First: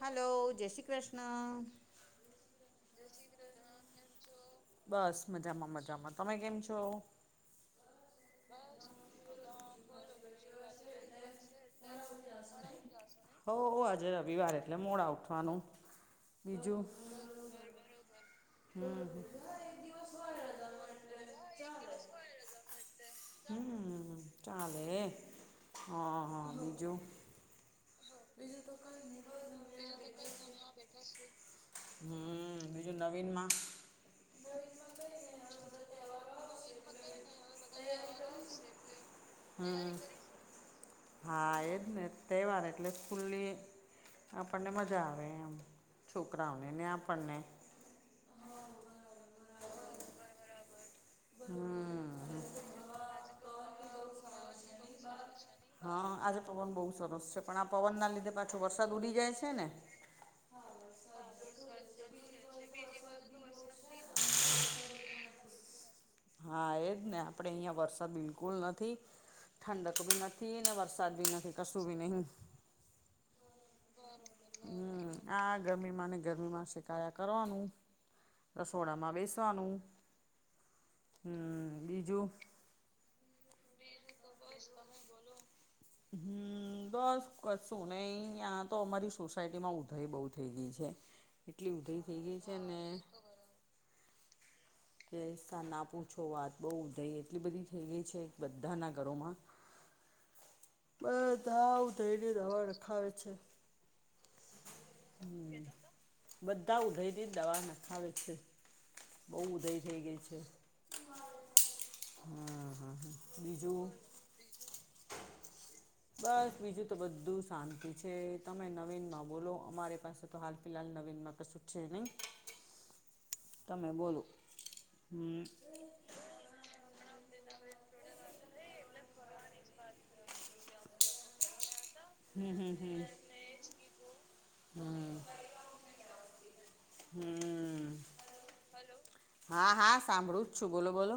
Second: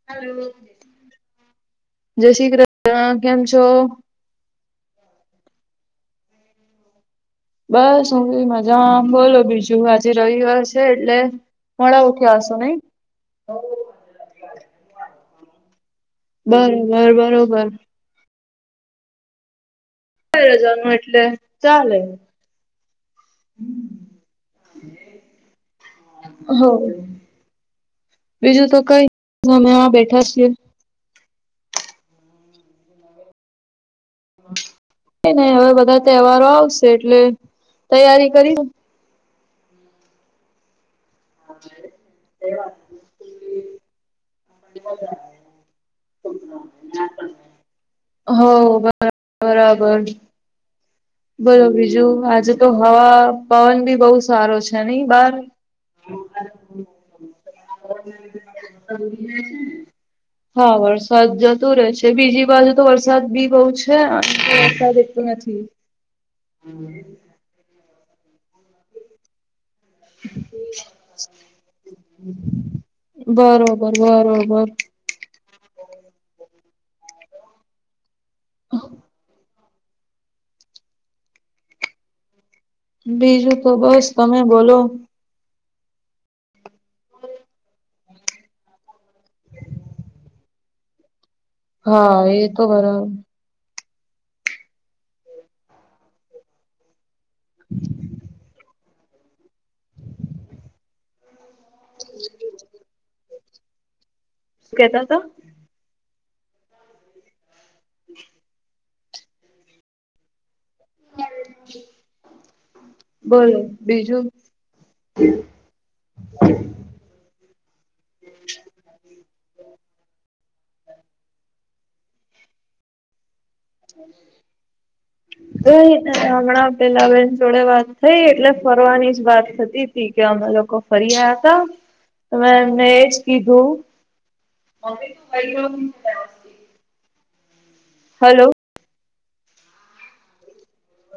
Hello જય શ્રી કૃષ્ણ. જય શ્રી કૃષ્ણ કેમ છો? બસ મજામાં મજામાં તમે કેમ છો. બસ હું બ મજામ બોલો બીજું આજે રવિવાર છે એટલે. મળો ઉઠીઓ હસે નહી. હો આજે રવિવાર એટલે મોડા ઉઠવાનું. બીજું બરોબર બરોબર. હ [unintelligible] રજા નું એટલે ચાલે. હમ ચાલે હા હા હો બીજું. બીજું તો કઈ નઈ, અમે આ બેઠા છીએ. [unintelligible] હમ બીજું નવીન માં. નહી હવે બધા તહેવારો આવશે એટલે તૈયારી કરવી. હમ. હા એજ ને તહે વાર એટલે સ્કૂલ્લી. આપણને મજા આવે એમ છોકરાઓને ને આપણને. હો બ બરાબર. બોલો હમ બીજું આજે તો હવા પવન બી બહુ સારો છે નઈ બાર. હા આજે પવન બહુ સરસ છે પણ આ પવન ના લીધે પાછો વરસાદ ઉડી જાય છે ને હા વરસાદ જતો રહેશે બીજી બાજુ તો વરસાદ બી બહુ છે અને વરસાદ એટલો નથી. [unintelligible] હા એજ ને આપડે અહંયા વરસાદ બિલકુલ નથી. ઠંડક બી નથી ને વરસાદ બી નથી કશું બી નહી. બરોબર બરોબર. હમ આ ગરમી માં ને ગરમીમાં શેકાયા કરવાનું રસોડામાં બેસવાનું હમ બીજું. બીજું તો બસ તમે બોલો. હમ. બસ કશું નને તયાં તો અમારી સોસાયટી માં ઉઊધાઈ બહુ થઇ ગઈ છે. કેટલી ઉધરી હા થઈ ગઈ એ છે તો અને. બરાબર કે ના પૂછો વાત બહુધય એટલી બધી થઈ ગઈ છે બધાના ઘરોમાં. બસ હા આવું ધૈર્ય દવા રખાવે છે. કેતા હતા હમ બધા ઉધયથી દવા નખાવે છે. બઉ ઉદય થઈ ગય છે. હમ હ બીજું. હ [unintelligible] બસ બીજું તો બધું શાંતિ છે તમે નવીન માં બોલો અમારી પાસે તો હાલ ફિહાલ નવીન માં. કસુ કછે નહી. [inaudible] તમે બોલો હ. હમણાં પેલા બેન જોડે વાત થઈ એટલે ફરવાની જ વાત થતી. થી કે અમે લોકો ફરી આયા ત. ત એમને એજ હમ કીધું. હમ. હલો. હ હા હા સાંભળું જ છું બોલો બોલો.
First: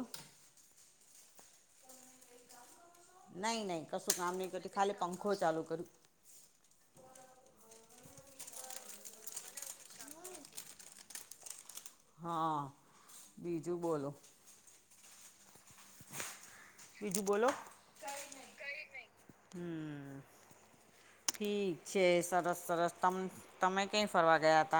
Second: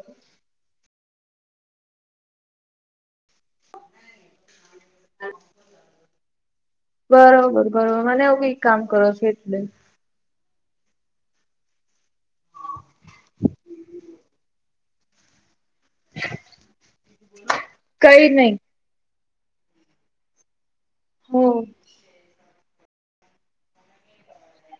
નહીં નહીં કશું કામ નહીં કરું ખાલી પંખો ચાલુ કર્યું બરોબર બરોબર મને આવું કઈ કામ કરો છ એટલે. હા બીજું બોલો. હ. [unintelligible] બીજું બોલો હમ. હું ઠીક છે સરસ સરસ ત તમે કઈ ફરવા ગયા ત.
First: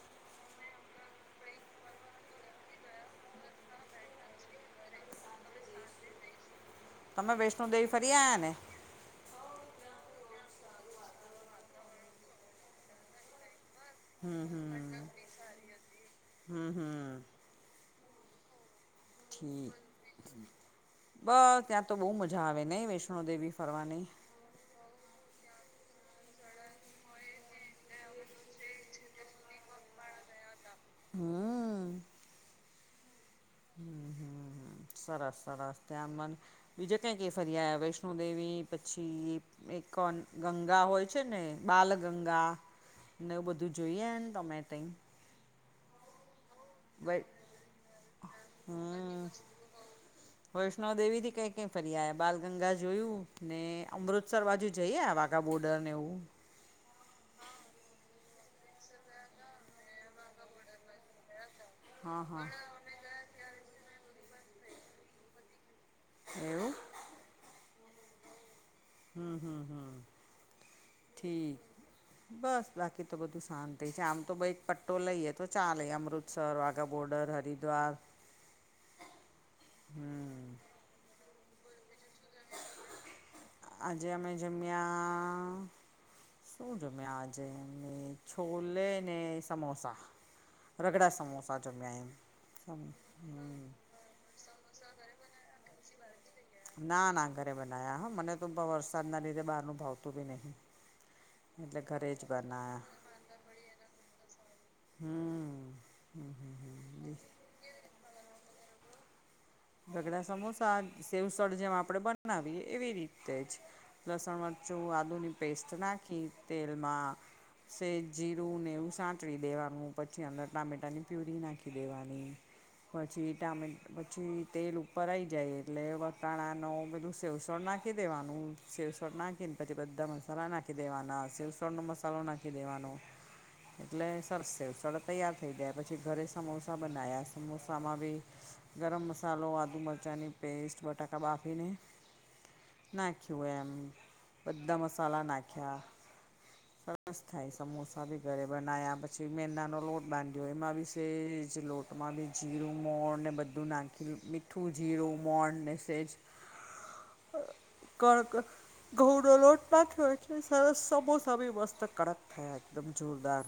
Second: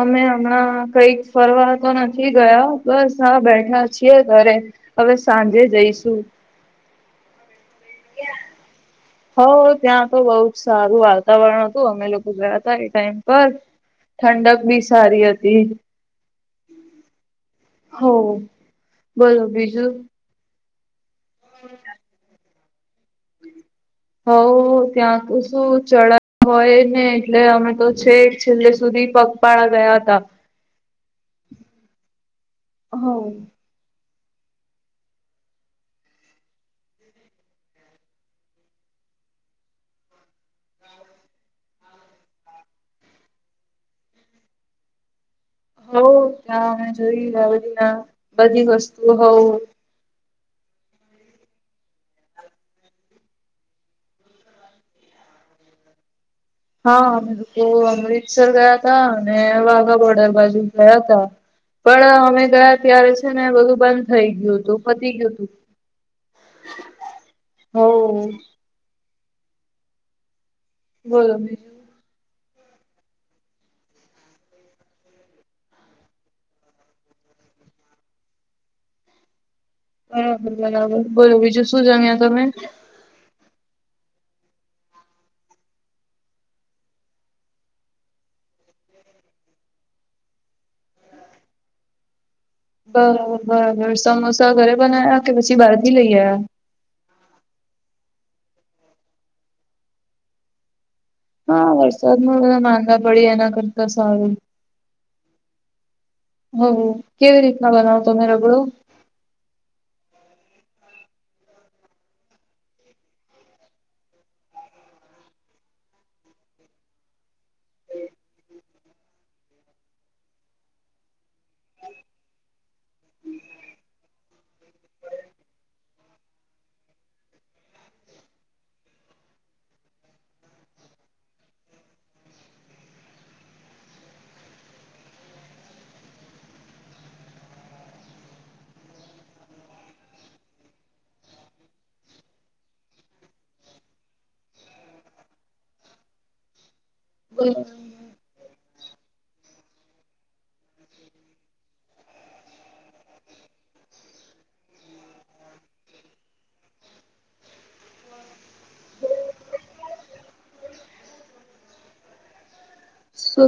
અમે હમણાં કઈક ફરવા તો નથી ગયા બસ આ બેઠા છીએ ઘરે. હવે સાંજે જઈશું. તમે વૈષ્ણોદેવી ફરી આ્યા ને [inaudible] હો ત્યાં તો બહુ જ સારું વાતાવરણ હતું અમે લોકો ગયા ત એ ટાઈમ પર ઠંડક બી સારી હતી હતી હમ હમ હો બોલો બીજું બસ ત્યાં તો બહ મજા જ આવે નહીં વૈષ્ણોદેવી ફરવાની હ ત્યાં તો શું ચડાવ હોય ને એટલે અમે તો છે છેલ્લે સુધી પ પાળ જયા આ હા. હ હમ હમ હમ સરસ સરસ ત્યાં મન બીજા કંક ફર્યા વૈષ્ણોદેવી પછી. એક ગંગા હોય છે ને બાલ ગંગા નેવું બધું જોઈએને ટોમેટો હો ત્યાં અમે વૈ જોય બધી ના બધી વસ્તુ હોઉ. વૈષ્વ દેવી થી કઈ કઈ ફરી આયા બાલગંગા જોયું ને અમૃતસર બાજુ જઈએ વા આકા બોર્ડર ને એવુ હા અમે લોકો અમૃતસર ગયા હતાા અને વાઘા બોર્ડર બાજુ ગયા તા પણ હા અમે હા ગયા ત્યારે છે ને બધું બંધ થઈ ગયું હતું પતી ગયું તું એવુ હ. હમ હમ હા બોલો ઠીક બીજું બસ બાકી તો બધું શાંતિ છે આમ તો બાઈક પટ્ટો લઈએ તો ચાલે Amritsar Wagah border Haridwar હમ બરાબર બરાબર બોલો બીજું શું જણ્યા તમે. આજે અમે જઝમ્યા. શું જોમે આજેને છોલે ને સમોસા રગડા સમોસસા જમ્યાય બરાબર બરાબર સમોસા ઘરે બના્યા કે પછી બહાર થી લઈ આયા ના ના ઘરે બના્યા હા મને તો વરસાદ ના લીધે બહાર ન ભાવતું બી નહી. હા વરસાદમાં માંદા પડી એના કરતા સારું હમ હ કેવી રીતના બનાવતોમે રગડો રગડા સમોસા સેવઊસળ જેમ આપણે બનાવીએ એવી રીતે જ લસણ મરચું આદુની પેસ્ટ નાખી તેલમાં સે જીરું નેવું સાત ળી દેવાનું પછી અંદર ટામેટાની પ્યુરી નાખી દેવાની. પછી ટમેટુ પછી તેલ ઉપર આવી જાય એટલે વટાણાનો પેલું સેવઊસળ નાખી દેવાનું સેવઊસળ નાખી ને પછી બધા મસાલા નાખી દેવાના સેવઊસળ નો મસાલો નાખી દેવાનો એટલે સડસે સડ તૈયાર થઈ ગયા પછી ઘરે સમોસા બનાયા સમોસામાં બી ગરમ મસાલો આદુ મરચાંની પેસ્ટ બટાકા બાફીને નાખ્યું એમ બધા મસાલા નાખ્યા સરસ થાય સમોસા બી ઘરે બનાવ્યા પછી મેદાંનો લોટ બાંધ્યો એમાં બી સેજ લોટમાં બી જીરું મોણ ને બધું નાખી મીઠું જીરું મોણ ને સેજ કણક ઘઉંનોલોટ નાખ્યો હોય છે, સરસ સમોસા ભી મસ્ત કડક હૈ એકદમ જોરદાર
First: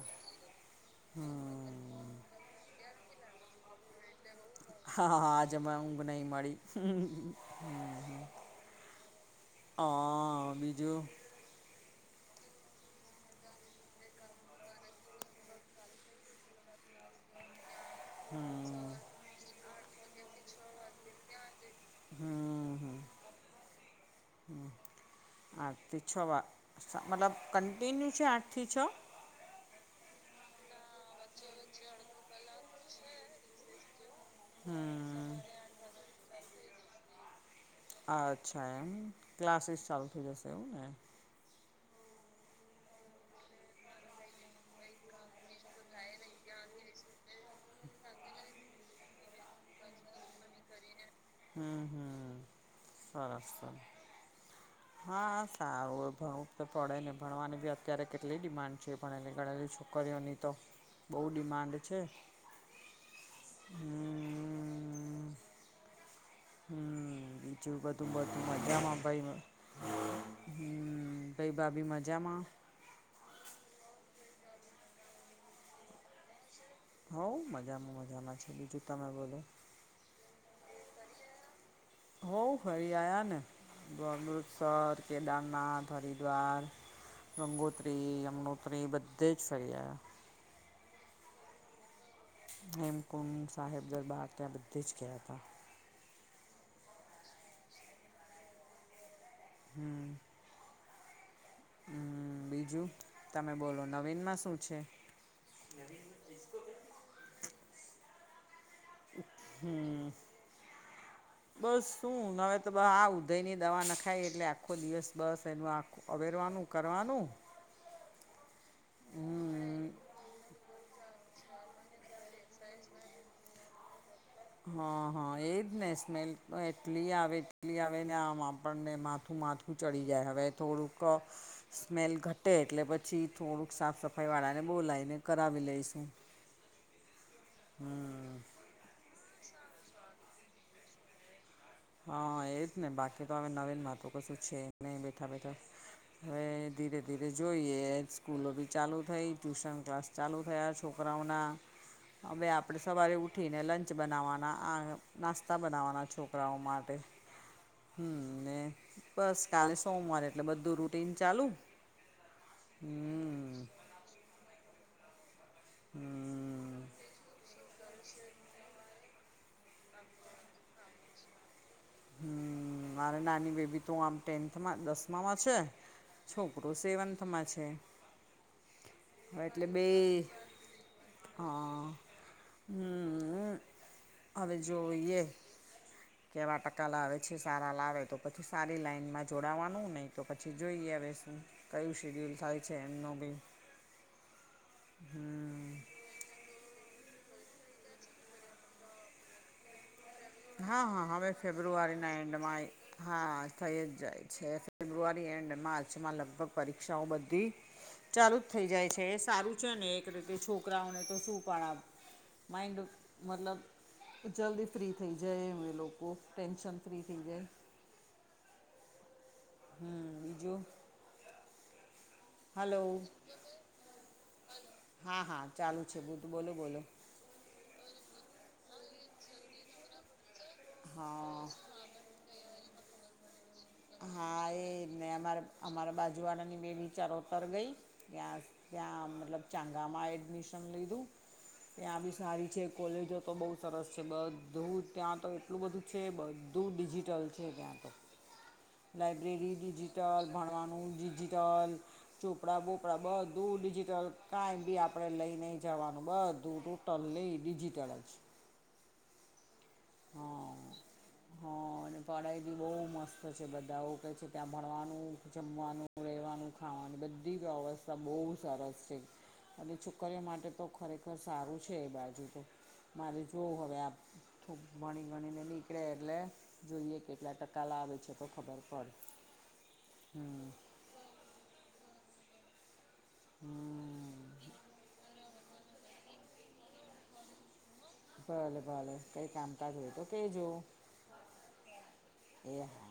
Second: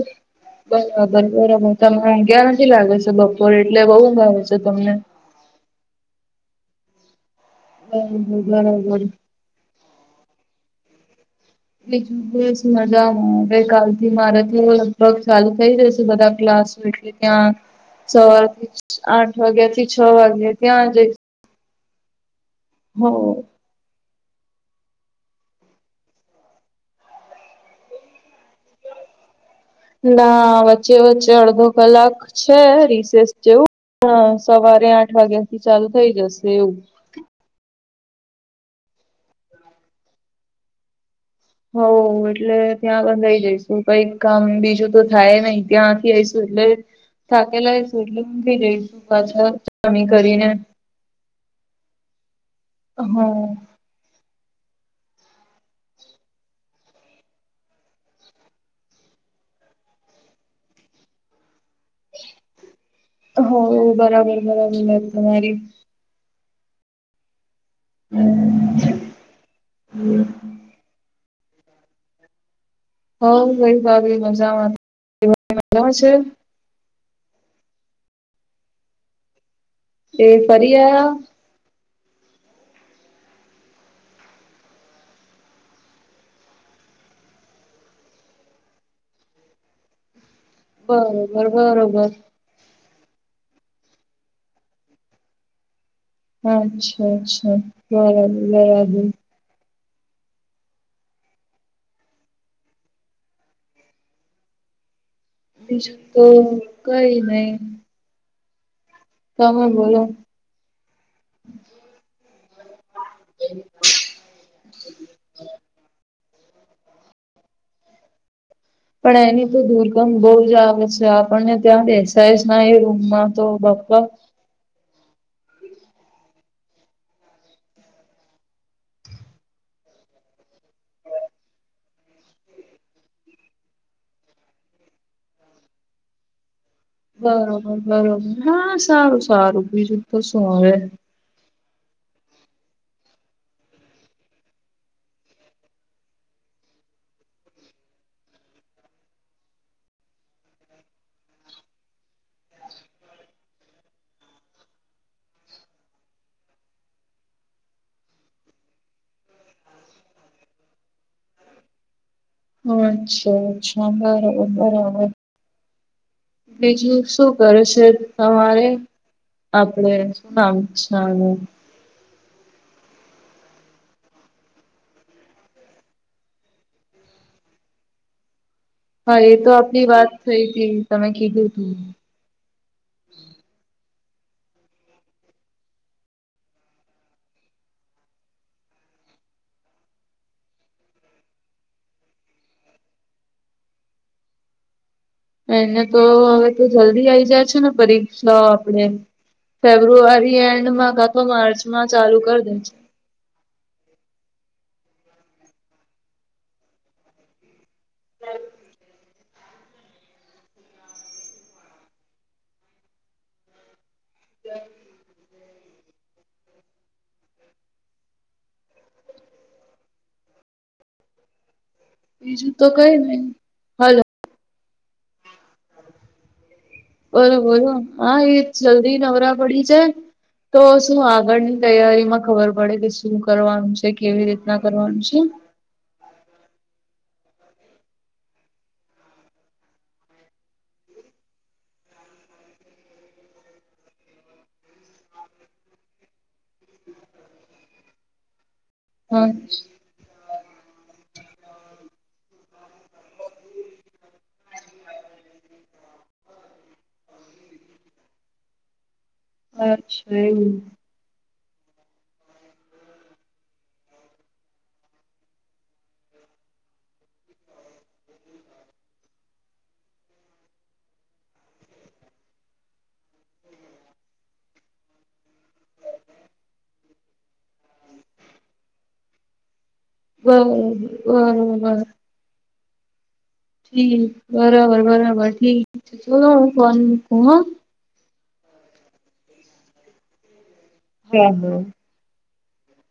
હમ્મ. તમને ઉંઘ્યા નથી લાગે છે બપોરે એટલે બહુ ઉંધ આવે છે. તમને. હા હા હા આજે મને ઊંઘ નહિં મળી. હમ્મ, હમ્મ. બરોબર બરોબર હાઆ, બીજું બીજું બસ મજામાં હવે કાલ થી મારેથી લગભગ ચાલુ થઈ જશે બધા ક્લાસ તો એટલે કે ત્યાં સવારથી હમ આઠ વાગ્યા થી છ વાગ્યા ત્યાં જઈશ હમ્મ, હો હમ્મ. હા આઠથી છવા મતલબ કન્ટિન્યુ છે આઠથી છ? ના વચ્ચે વચ્ચે અડધો કલાક છે રિસેસ જેવું પણ સવારે આઠ હમ વાગ્યા થી ચાલુ થઈ જશે એવું. અચ્છા એમ ક્લાસીસ ચાલુ થઈ જશે એવું ને? હઓ એટલે ત્યાં બંધાઈ જઈશું કંઈક કામ બીજું તો થાય નહી. ત્યાંથી આઈશું એટલે થાકેલા સું એટલે ઊંખી જઈશું પાછળ કામ ઈ કરીને. હમ્મ, હમ્મ સરસ હા સર હા સારું હોય ભણવું તો પડે ને ભણવાની બી અત્યારે કેટલી ડિમાન્ડ છે. ભણેલી ગણેલી છોકરીઓની તો બહુ ડિમાન્ડ છે. હો, બરાબર બરાબર મેન હમ તમારી હમ્મ, બીજુ બધુ મજા ભાઈમાં હમ્મ. કઈ ભાભી મજામાં? હઓ ભાઈ ભાભી મજામાં [inaudible] છે. હઉ મજામાં મજામાં છે બીજું તમે બોલો. એ ફરી આયા? હોવ ફરી આયા ને. અમૃતસર, કેદારનાથ, હરિદ્વાર ગંગોત્રી, યમનોત્રી બધે જ ફરી આયા. બરોબર, બરોબર. હેમકુંડ સાહેબ દરબાર ત્યાં બધે જ ગયા તા. અચ્છા અચ્છા બરાબર બરાબર. હમ્મ. હમ્મ બીજું તમે બોલો નવીનમાં શું છે? બીજુ તો કંઈ નહી. બોલો. હમ્મ. બસ શું હવે તો બ આ ઉદયની દવા નખાય એટલે આખો દિવસ બસ એનું આખો અવેરવાનું કરવાનું પણ એની તો હમ દુરકામ બહુ જ આવે છે આપણને ત્યાં બેસાયજ એ રૂમમાં તો બપ્પા. હા હા એજ ને સ્મેલ તો એટલી આવે એટલી આવે ને આમ આપણને માથું માથ થું ચડી જાય હવે થોડુંક સ્મેલ ઘટે એટલે પછી થોડુંક સાફ સફાઈ વાળાને બોલાવીને કરાવી લઈશું. બરોબર બરોબર હા સારું સારું બીજું તો શું હવે હા એજ ને બાકી તો હવે નવીન માર ટતો કશું છે નહીં બેઠા બેઠા હવે ધીરે ધીરે જોઈએ સ્કૂલો બી ચાલુ થઈ ટ્યુશન ક્લાસ ચાલુ થયા છોકરાઓના હવે આપડે સવારે ઉઠીને લંચ બનાવવાના આ નાસ્તા બનાવ વાના છો. પડાવ માટે હમ ને બસ કાલે સોમવારે એટલે બધું રૂટીન ચાલુ! અચ્છા હમ અચ્છા બરાબર બરાબર. હમ્મ. બીજું શું કરે છે તમારે? આપડે શું નામ છે આનું હમ્મ મારે નાની બેબી તો આમ ટેન્થમાં દસમામાં છે. છોકરો સેવન્થમાં છે. હા એ હવે તો એટલે બે આપડી વાત થઈ હતી તમે કીધું તું. હા હમ હવે જોઈએ કેવા ટકા લાવે છે સારા લાવે તો પછી સારી લાઈનમાં જોડાવાનું નહી તો પછી જોઈએ આવે શું કયું શેડ્યુલ થાય છે એમનું બી હમ્મ. એને તો હવે તો જલ્દી આવી જાય છે ને પરીક્ષા આપણેે. ફેબ્રુઆરી હા એન્ડમાં હા કાં તો હવે માર્ચમાં ફેબ્રુઆરીના ચાલુ કરી દે એન્ડમાં છે. હા થઈ જ જાય છે ફેબ્રુઆરી એન્ડ માર્ચમાં લગભગ પરીક્ષાઓ બધી ચાલુ જ થઈ જાય છે એ સારું છે ને એક રીતે છોકરાઓને તો શું પણાવ માઈન્ડ મતલબ જલ્દી જય મે લોકો કો ટેન્શન ફ્રી થય જાય. હમ્મ બીજું. બીજું તો હલો કઈ નહી. હલો હા હા ચાલુ છે બુદ્ધુ બોલો બોલો. બરોબર હા એ જલ્દી નવરા પડી ગઈ. તો શું હા આગળની તૈયારીમાં ખબર પડે કે શું કરવાનું છે. કેવી હા રીતના એ કરવાનું ને છે. અમારા અમારા બાજુવાળાની બે બિચારોતર ગઈ. ત્યા ત્યાં મતલબ ચાંગામાં એડમિશન લીધું ત્યાં બી સારી છે કોલેજો તો બહુ સરસ છે બધું ત્યાં તો એટલું બધું છે બધું ડિજિટલ છે ત્યાં તો. હા લાબ્રેરી ડિજિટલ, ભણવાનું ડિજિટલ ચોપડાં બોપડાં બધું ડિજિટલ કાઈ બી આપણે લઈ નહી જવાનું બધું ટલલે [unintelligible] એ ડીજીટલ છે. અચ્છા એવુ. હા હા અને પઢાઈ બી બહુ મસ્ત છે બધા કે છે ત્યાં ભણવાનું, જમવાનું રેવાનું, ખાવાનું બધી વ્યવસ્થા બહુ સરસ છે. અને છોકરીઓ માટે તો ખરેખર સારું છે એ બાજુ તો મારે જુવઓ હવે આપ ખૂબ ભણી ગણીને નીકળે એટલે જોઈએ કેટલા ટકા લાવે છે તો ખબર પડે. હમ બરાબર બરોબર. ઠીક હમ બરાબર બરાબર ઠીક છે ફોન મૂકું હા. ભલે ભલે કઈ કામકાજ હોય તો કે જો. [unintelligible] એહા.